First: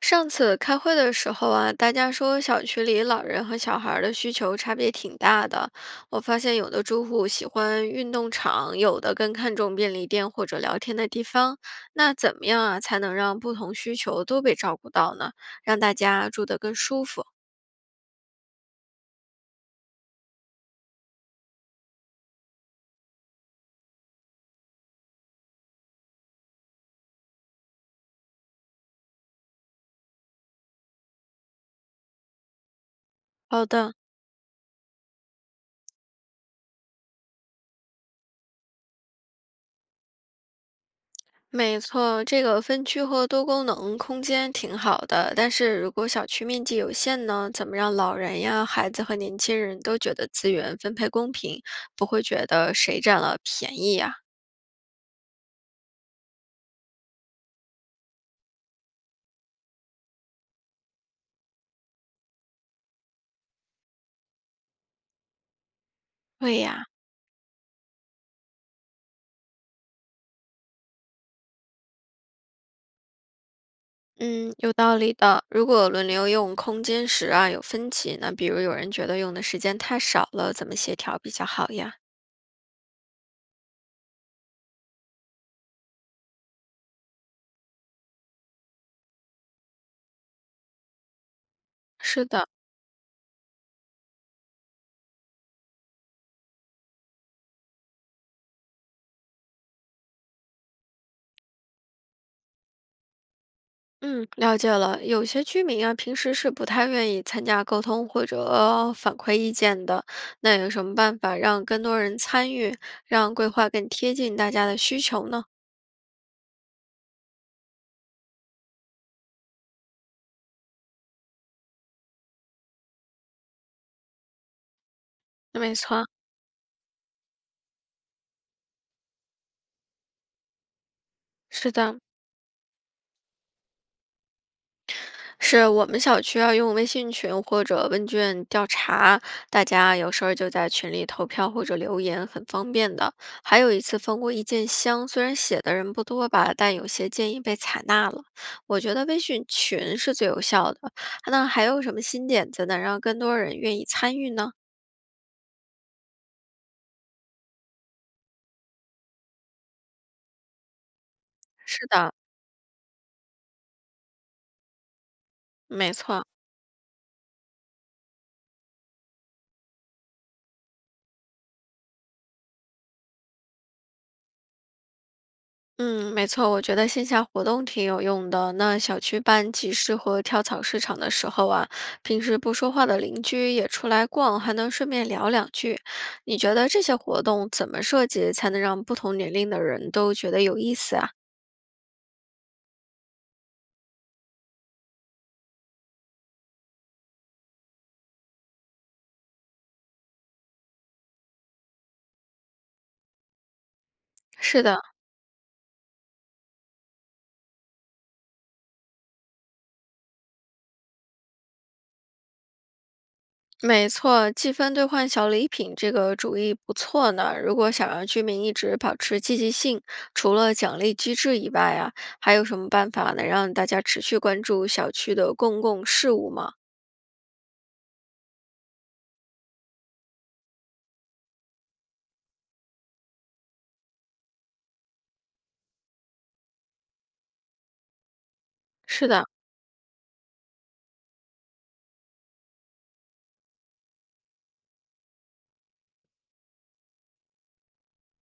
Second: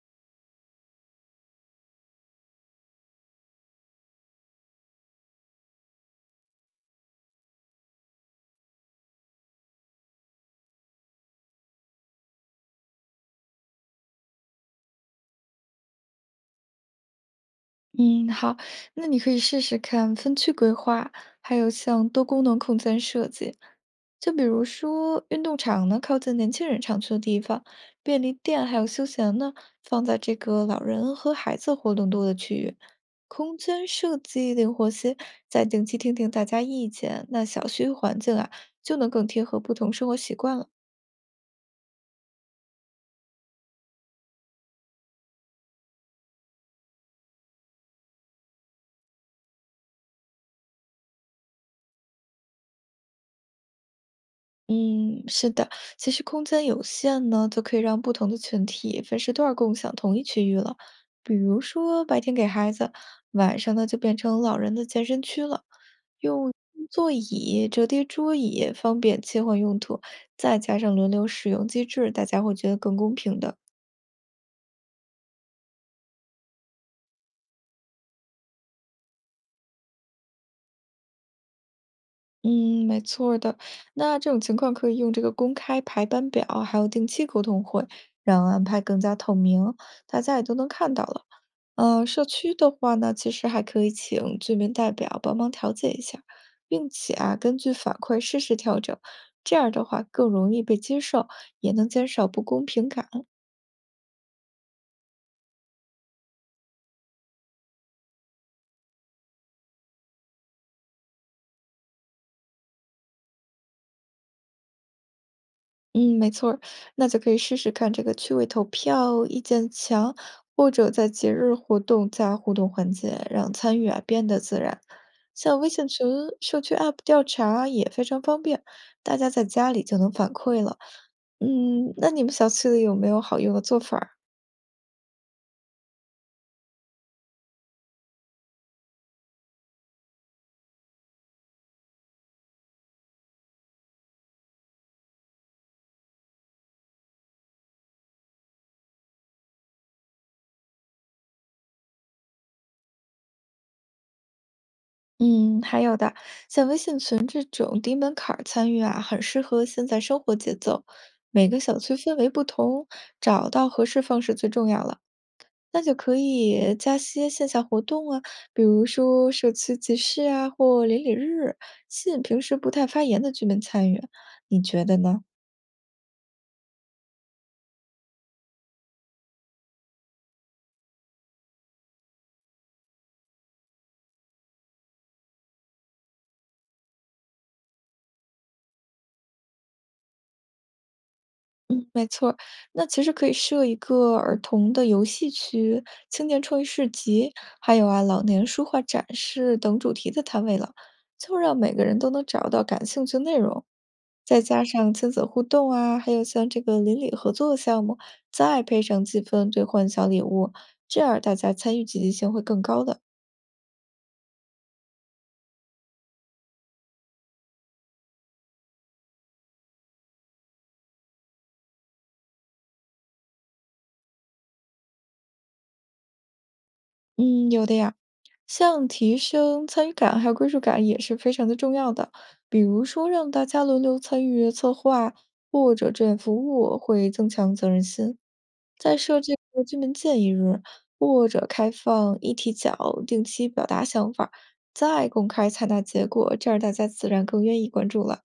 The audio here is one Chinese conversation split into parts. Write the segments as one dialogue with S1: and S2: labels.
S1: 上次开会的时候啊，大家说小区里老人和小孩儿的需求差别挺大的。我发现有的住户喜欢运动场，有的更看重便利店或者聊天的地方。那怎么样啊，才能让不同需求都被照顾到呢？让大家住得更舒服？
S2: 嗯，好，那你可以试试看分区规划，还有像多功能空间设计。就比如说运动场呢，靠近年轻人常去的地方；便利店还有休闲呢，放在这个老人和孩子活动多的区域。空
S1: 好
S2: 间
S1: 的，
S2: 设计灵活些，再定期听听大家意见，那小区环境啊，就能更贴合不同生活习惯了。
S1: 没错，这个分区和多功能空间挺好的，但是如果小区面积有限呢，怎么让老人呀、孩子和年轻人都觉得资源分配公平，不会觉得谁占了便宜呀？
S2: 嗯，是的，其实空间有限呢，就可以让不同的群体分时段儿共享同一区域了。比如说，白天给孩子，晚上呢就变成老人的健身区了，用
S1: 对呀，
S2: 座椅、折叠桌椅方便切换用途，再加上轮流使用机制，大家会觉得更公平的。
S1: 嗯，有道理的。如果轮流用空间时啊有分歧，那比如有人觉得用的时间太少了，怎么协调比较好呀？
S2: 嗯，没错儿的。那这种情况可以用这个公开排班表，还有定期沟通会，让安排更加透明，大家也都能看到了。社
S1: 是的。
S2: 区的话呢，其实还可以请居民代表帮忙调解一下，并且啊，根据反馈适时调整。这样的话更容易被接受，也能减少不公平感。
S1: 嗯，了解了。有些居民啊，平时是不太愿意参加沟通或者反馈意见的。那有什么办法让更多人参与，让规划更贴近大家的需求呢？
S2: 嗯，没错儿，那就可以试试看这个趣味投票、意见墙，或者在节日活动加互动环节，让参与啊变得自然。像微
S1: 没
S2: 信
S1: 错啊，
S2: 群、社区 App 调查也非常方便，大家在家里就能反馈了。
S1: 是
S2: 嗯，
S1: 的，
S2: 那你们小区里有没有好用的做法儿？
S1: 是我们小区要用微信群或者问卷调查，大家有事候就在群里投票或者留言，很方便的。还有一次封过意见箱，虽然写的人不多吧，但有些建议被采纳了。我觉得微信群是最有效的。那还有什么新点子能让更多人愿意参与呢？
S2: 嗯，还有的，像微信群这种低门槛儿参与啊，很适合现在生活节奏。每个小
S1: 是
S2: 区
S1: 的，
S2: 氛围不同，找到合适方式最重要了。那
S1: 没
S2: 就可
S1: 错。
S2: 以加些线下活动啊，比如说社区集市啊，或邻里日，吸引平时不太发言的居民参与啊。你觉得呢？
S1: 嗯，没错，我觉得线下活动挺有用的。那小区办集市和跳蚤市场的时候啊，平时不说话的邻居也出来逛，还能顺便聊两句。你觉得这些活动怎么设计才能让不同年龄的人都觉得有意思啊？
S2: 那其实可以设一个儿童的游戏区、青年创意市集，还有啊老年书画展示等主题的摊位了，就让每个人都能找到感兴趣的内容。再加
S1: 是的，
S2: 上亲子互动啊，还有像这个邻里合作项目，再配上积分兑换小礼物，这样大家参与积极性会更高的。
S1: 没错，积分兑换小礼品这个主意不错呢。如果想让居民一直保持积极性，除了奖励机制以外啊，还有什么办法能让大家持续关注小区的公共事务吗？
S2: 嗯，有的呀。像提升参与感还有归属感也是非常的重要的。比如说，让大家轮流参与策划或者志愿服务，会增强责任心。再
S1: 是
S2: 设
S1: 的，
S2: 这个居民建议日，或者开放议题角，定期表达想法儿再公开采纳结果，这样大家自然更愿意关注了。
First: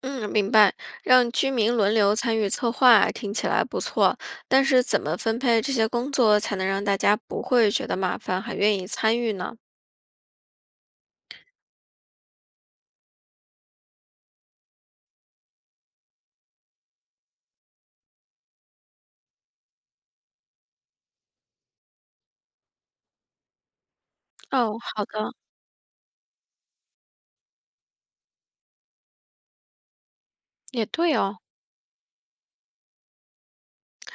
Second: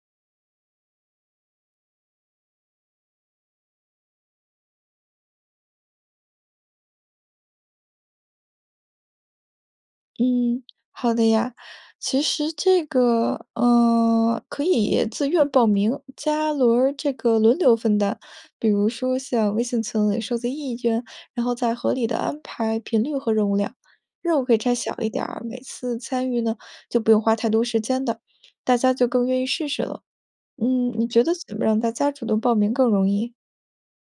S1: 嗯，明白。让居民轮流参与策划，听起来不错。但是怎么分配这些工作，才能让大家不会觉得麻烦，还愿意参与呢？
S2: 嗯，好的呀。其实这个，可以自愿报名，加轮儿这个轮流分担。比如说像微信群里收集意见，然后再合理的安排频率和任务量。任务可以拆
S1: 哦，
S2: 小
S1: 好
S2: 一点
S1: 的，
S2: 儿，每次参与呢就不用花太多时间的，大家就更愿意试试了。
S1: 也
S2: 嗯，你
S1: 对
S2: 觉得
S1: 哦。
S2: 怎么让大家主动报名更容易？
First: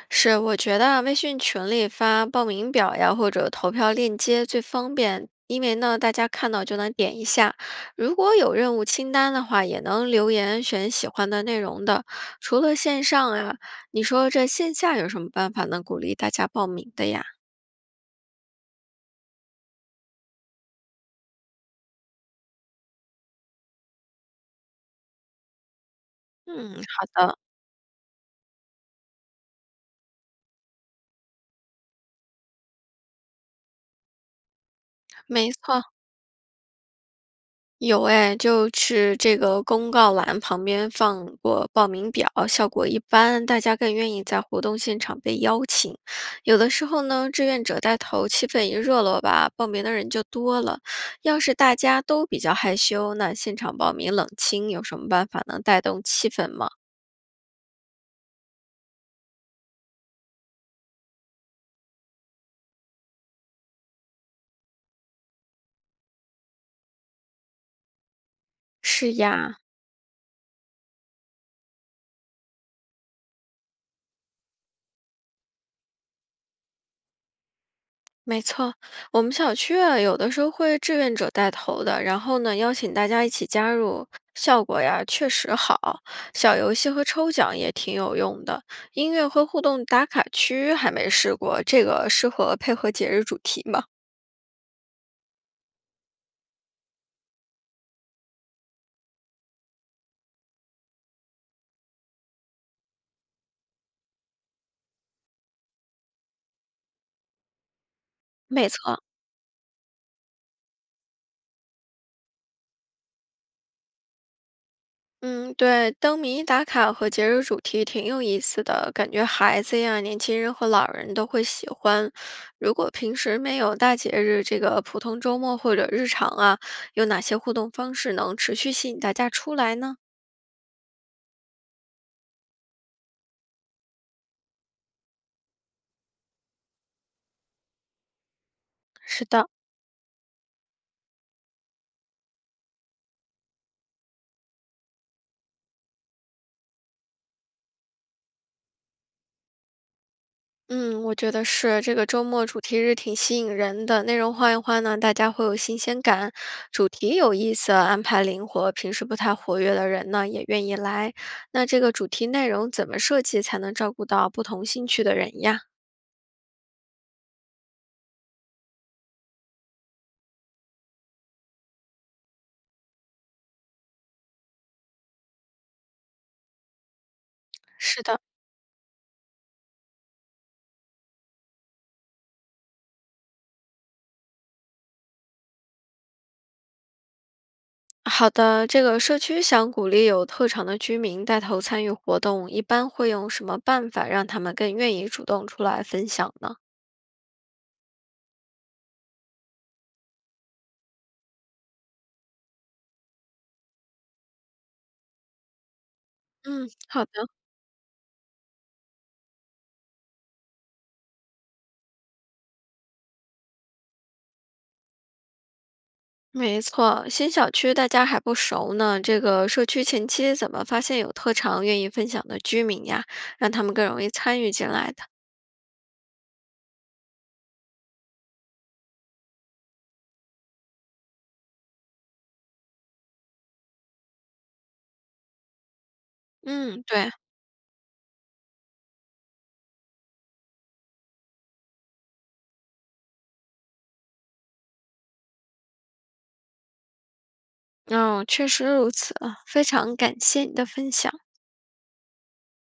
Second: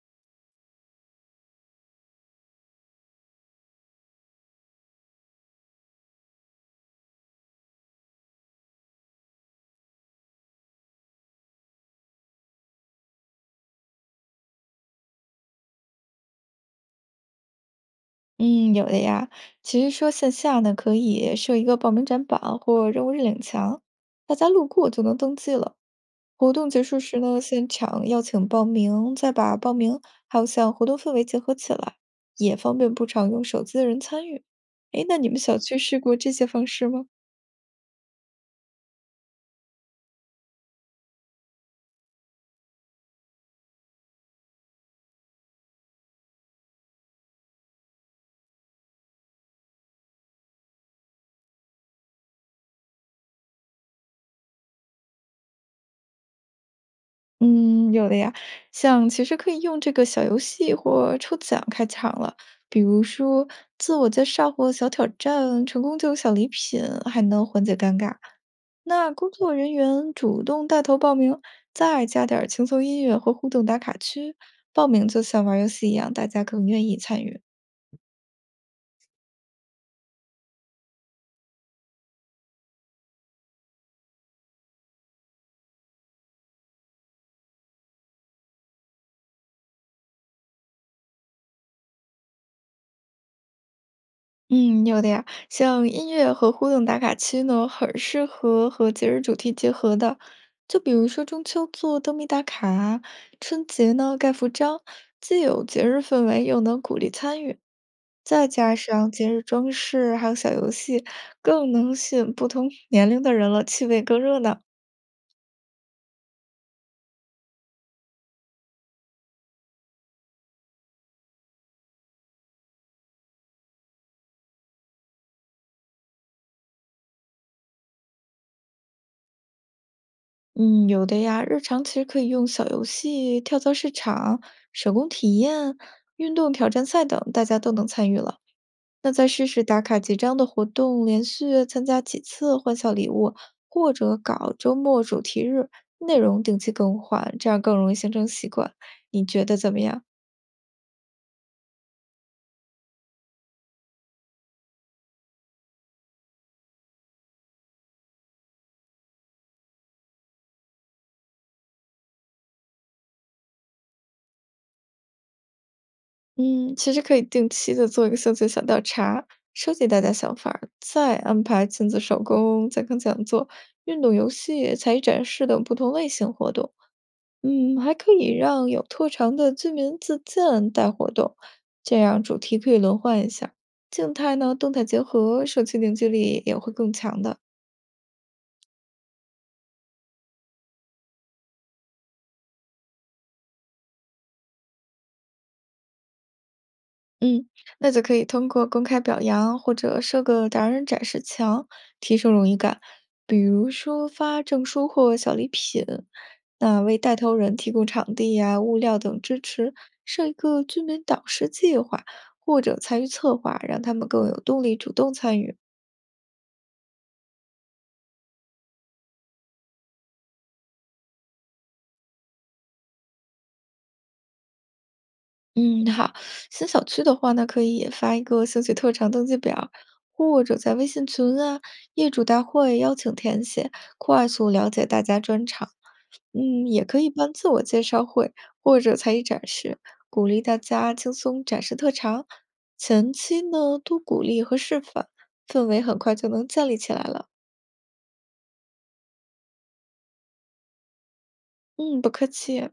S1: 是，我觉得啊微信群里发报名表呀，或者投票链接最方便，因为呢，大家看到就能点一下。如果有任务清单的话，也能留言选喜欢的内容的。除了线上啊，你说这线下有什么办法能鼓励大家报名的呀？
S2: 嗯，有的呀。其实说线下呢，可以设一个报名展板或任务日领墙，大家路过就能登记了。活动
S1: 嗯，
S2: 结
S1: 好
S2: 束时
S1: 的，
S2: 呢，现场邀请报名，再把报名还有像活动氛围结合起来，也方便不常用手机的人参与。诶，那你们
S1: 没
S2: 小区
S1: 错，
S2: 试过这些方式吗？
S1: 有哎，就是这个公告栏旁边放过报名表，效果一般，大家更愿意在活动现场被邀请。有的时候呢，志愿者带头，气氛一热络吧，报名的人就多了。要是大家都比较害羞，那现场报名冷清，有什么办法能带动气氛吗？
S2: 嗯，有的呀。像其实可以用这个小游戏或抽奖开场了，比如说自我介绍或小挑战，成功就有小礼品，还能缓解尴尬。那
S1: 是
S2: 工作
S1: 呀，
S2: 人员主动带头报名，再加点儿轻松音乐和互动打卡区，报名就像玩儿游戏一样，大家更愿意参与。
S1: 没错，我们小区啊，有的时候会志愿者带头的，然后呢，邀请大家一起加入，效果呀确实好。小游戏和抽奖也挺有用的，音乐和互动打卡区还没试过，这个适合配合节日主题吗？
S2: 嗯，有的呀，像音乐和互动打卡区呢，很适合和节日主题结合的。就比如说中秋做灯谜打卡，春节呢盖服章，既有节日氛围，又能鼓励参与。再
S1: 没
S2: 加
S1: 错，
S2: 上节日装饰还有小游戏，更能吸引不同年龄的人了，气味更热闹。
S1: 嗯，对，灯谜打卡和节日主题挺有意思的，感觉孩子呀、年轻人和老人都会喜欢。如果平时没有大节日，这个普通周末或者日常啊，有哪些互动方式能持续吸引大家出来呢？
S2: 嗯，有的呀，日常其实可以用小游戏、跳蚤市场、手工体验、运动挑战赛等，大家都能参与了。那
S1: 是
S2: 再试
S1: 的，
S2: 试打卡结账的活动，连续参加几次换小礼物，或者搞周末主题日，内容定期更换，这样更容易形成习惯。你觉得怎么样？
S1: 嗯，我觉得是这个周末主题日挺吸引人的，内容换一换呢，大家会有新鲜感，主题有意思，安排灵活，平时不太活跃的人呢也愿意来。那这个主题内容怎么设计才能照顾到不同兴趣的人呀？
S2: 嗯，其实可以定期的做一个兴趣小调查，收集大家想法儿再安排亲子手工、健康讲座、运动游戏、才艺展示等不同类型活动。嗯，还
S1: 是
S2: 可
S1: 的，
S2: 以让有特长的居民自荐带活动，这样主题可以轮换一下。静态呢，动态结合，社区凝聚力也会更强的。
S1: 好的，这个社区想鼓励有特长的居民带头参与活动，一般会用什么办法让他们更愿意主动出来分享呢？
S2: 嗯，那就可以通过公开表扬或者设个达人展示墙，提升荣誉感。比如说发证书或小礼品，
S1: 嗯，
S2: 那为
S1: 好
S2: 带
S1: 的。
S2: 头人提供场地呀、物料等支持，设一个居民导师计划或者参与策划，让他们更有动力主动参与。
S1: 没错，新小区大家还不熟呢，这个社区前期怎么发现有特长愿意分享的居民呀，让他们更容易参与进来的？
S2: 嗯，好，新小区的话呢，可以发一个兴趣特长登记表，或者在微信群啊、业主大会邀请填写，快速了解大家专长。嗯，
S1: 嗯，
S2: 也可以
S1: 对，
S2: 办自我介绍会或者才艺展示，鼓励大家轻松展示特长。前期呢，多鼓励和示范，氛围很快就能建立起来了。
S1: 嗯，确实如此，非常感谢你的分享。
S2: 嗯，不客气。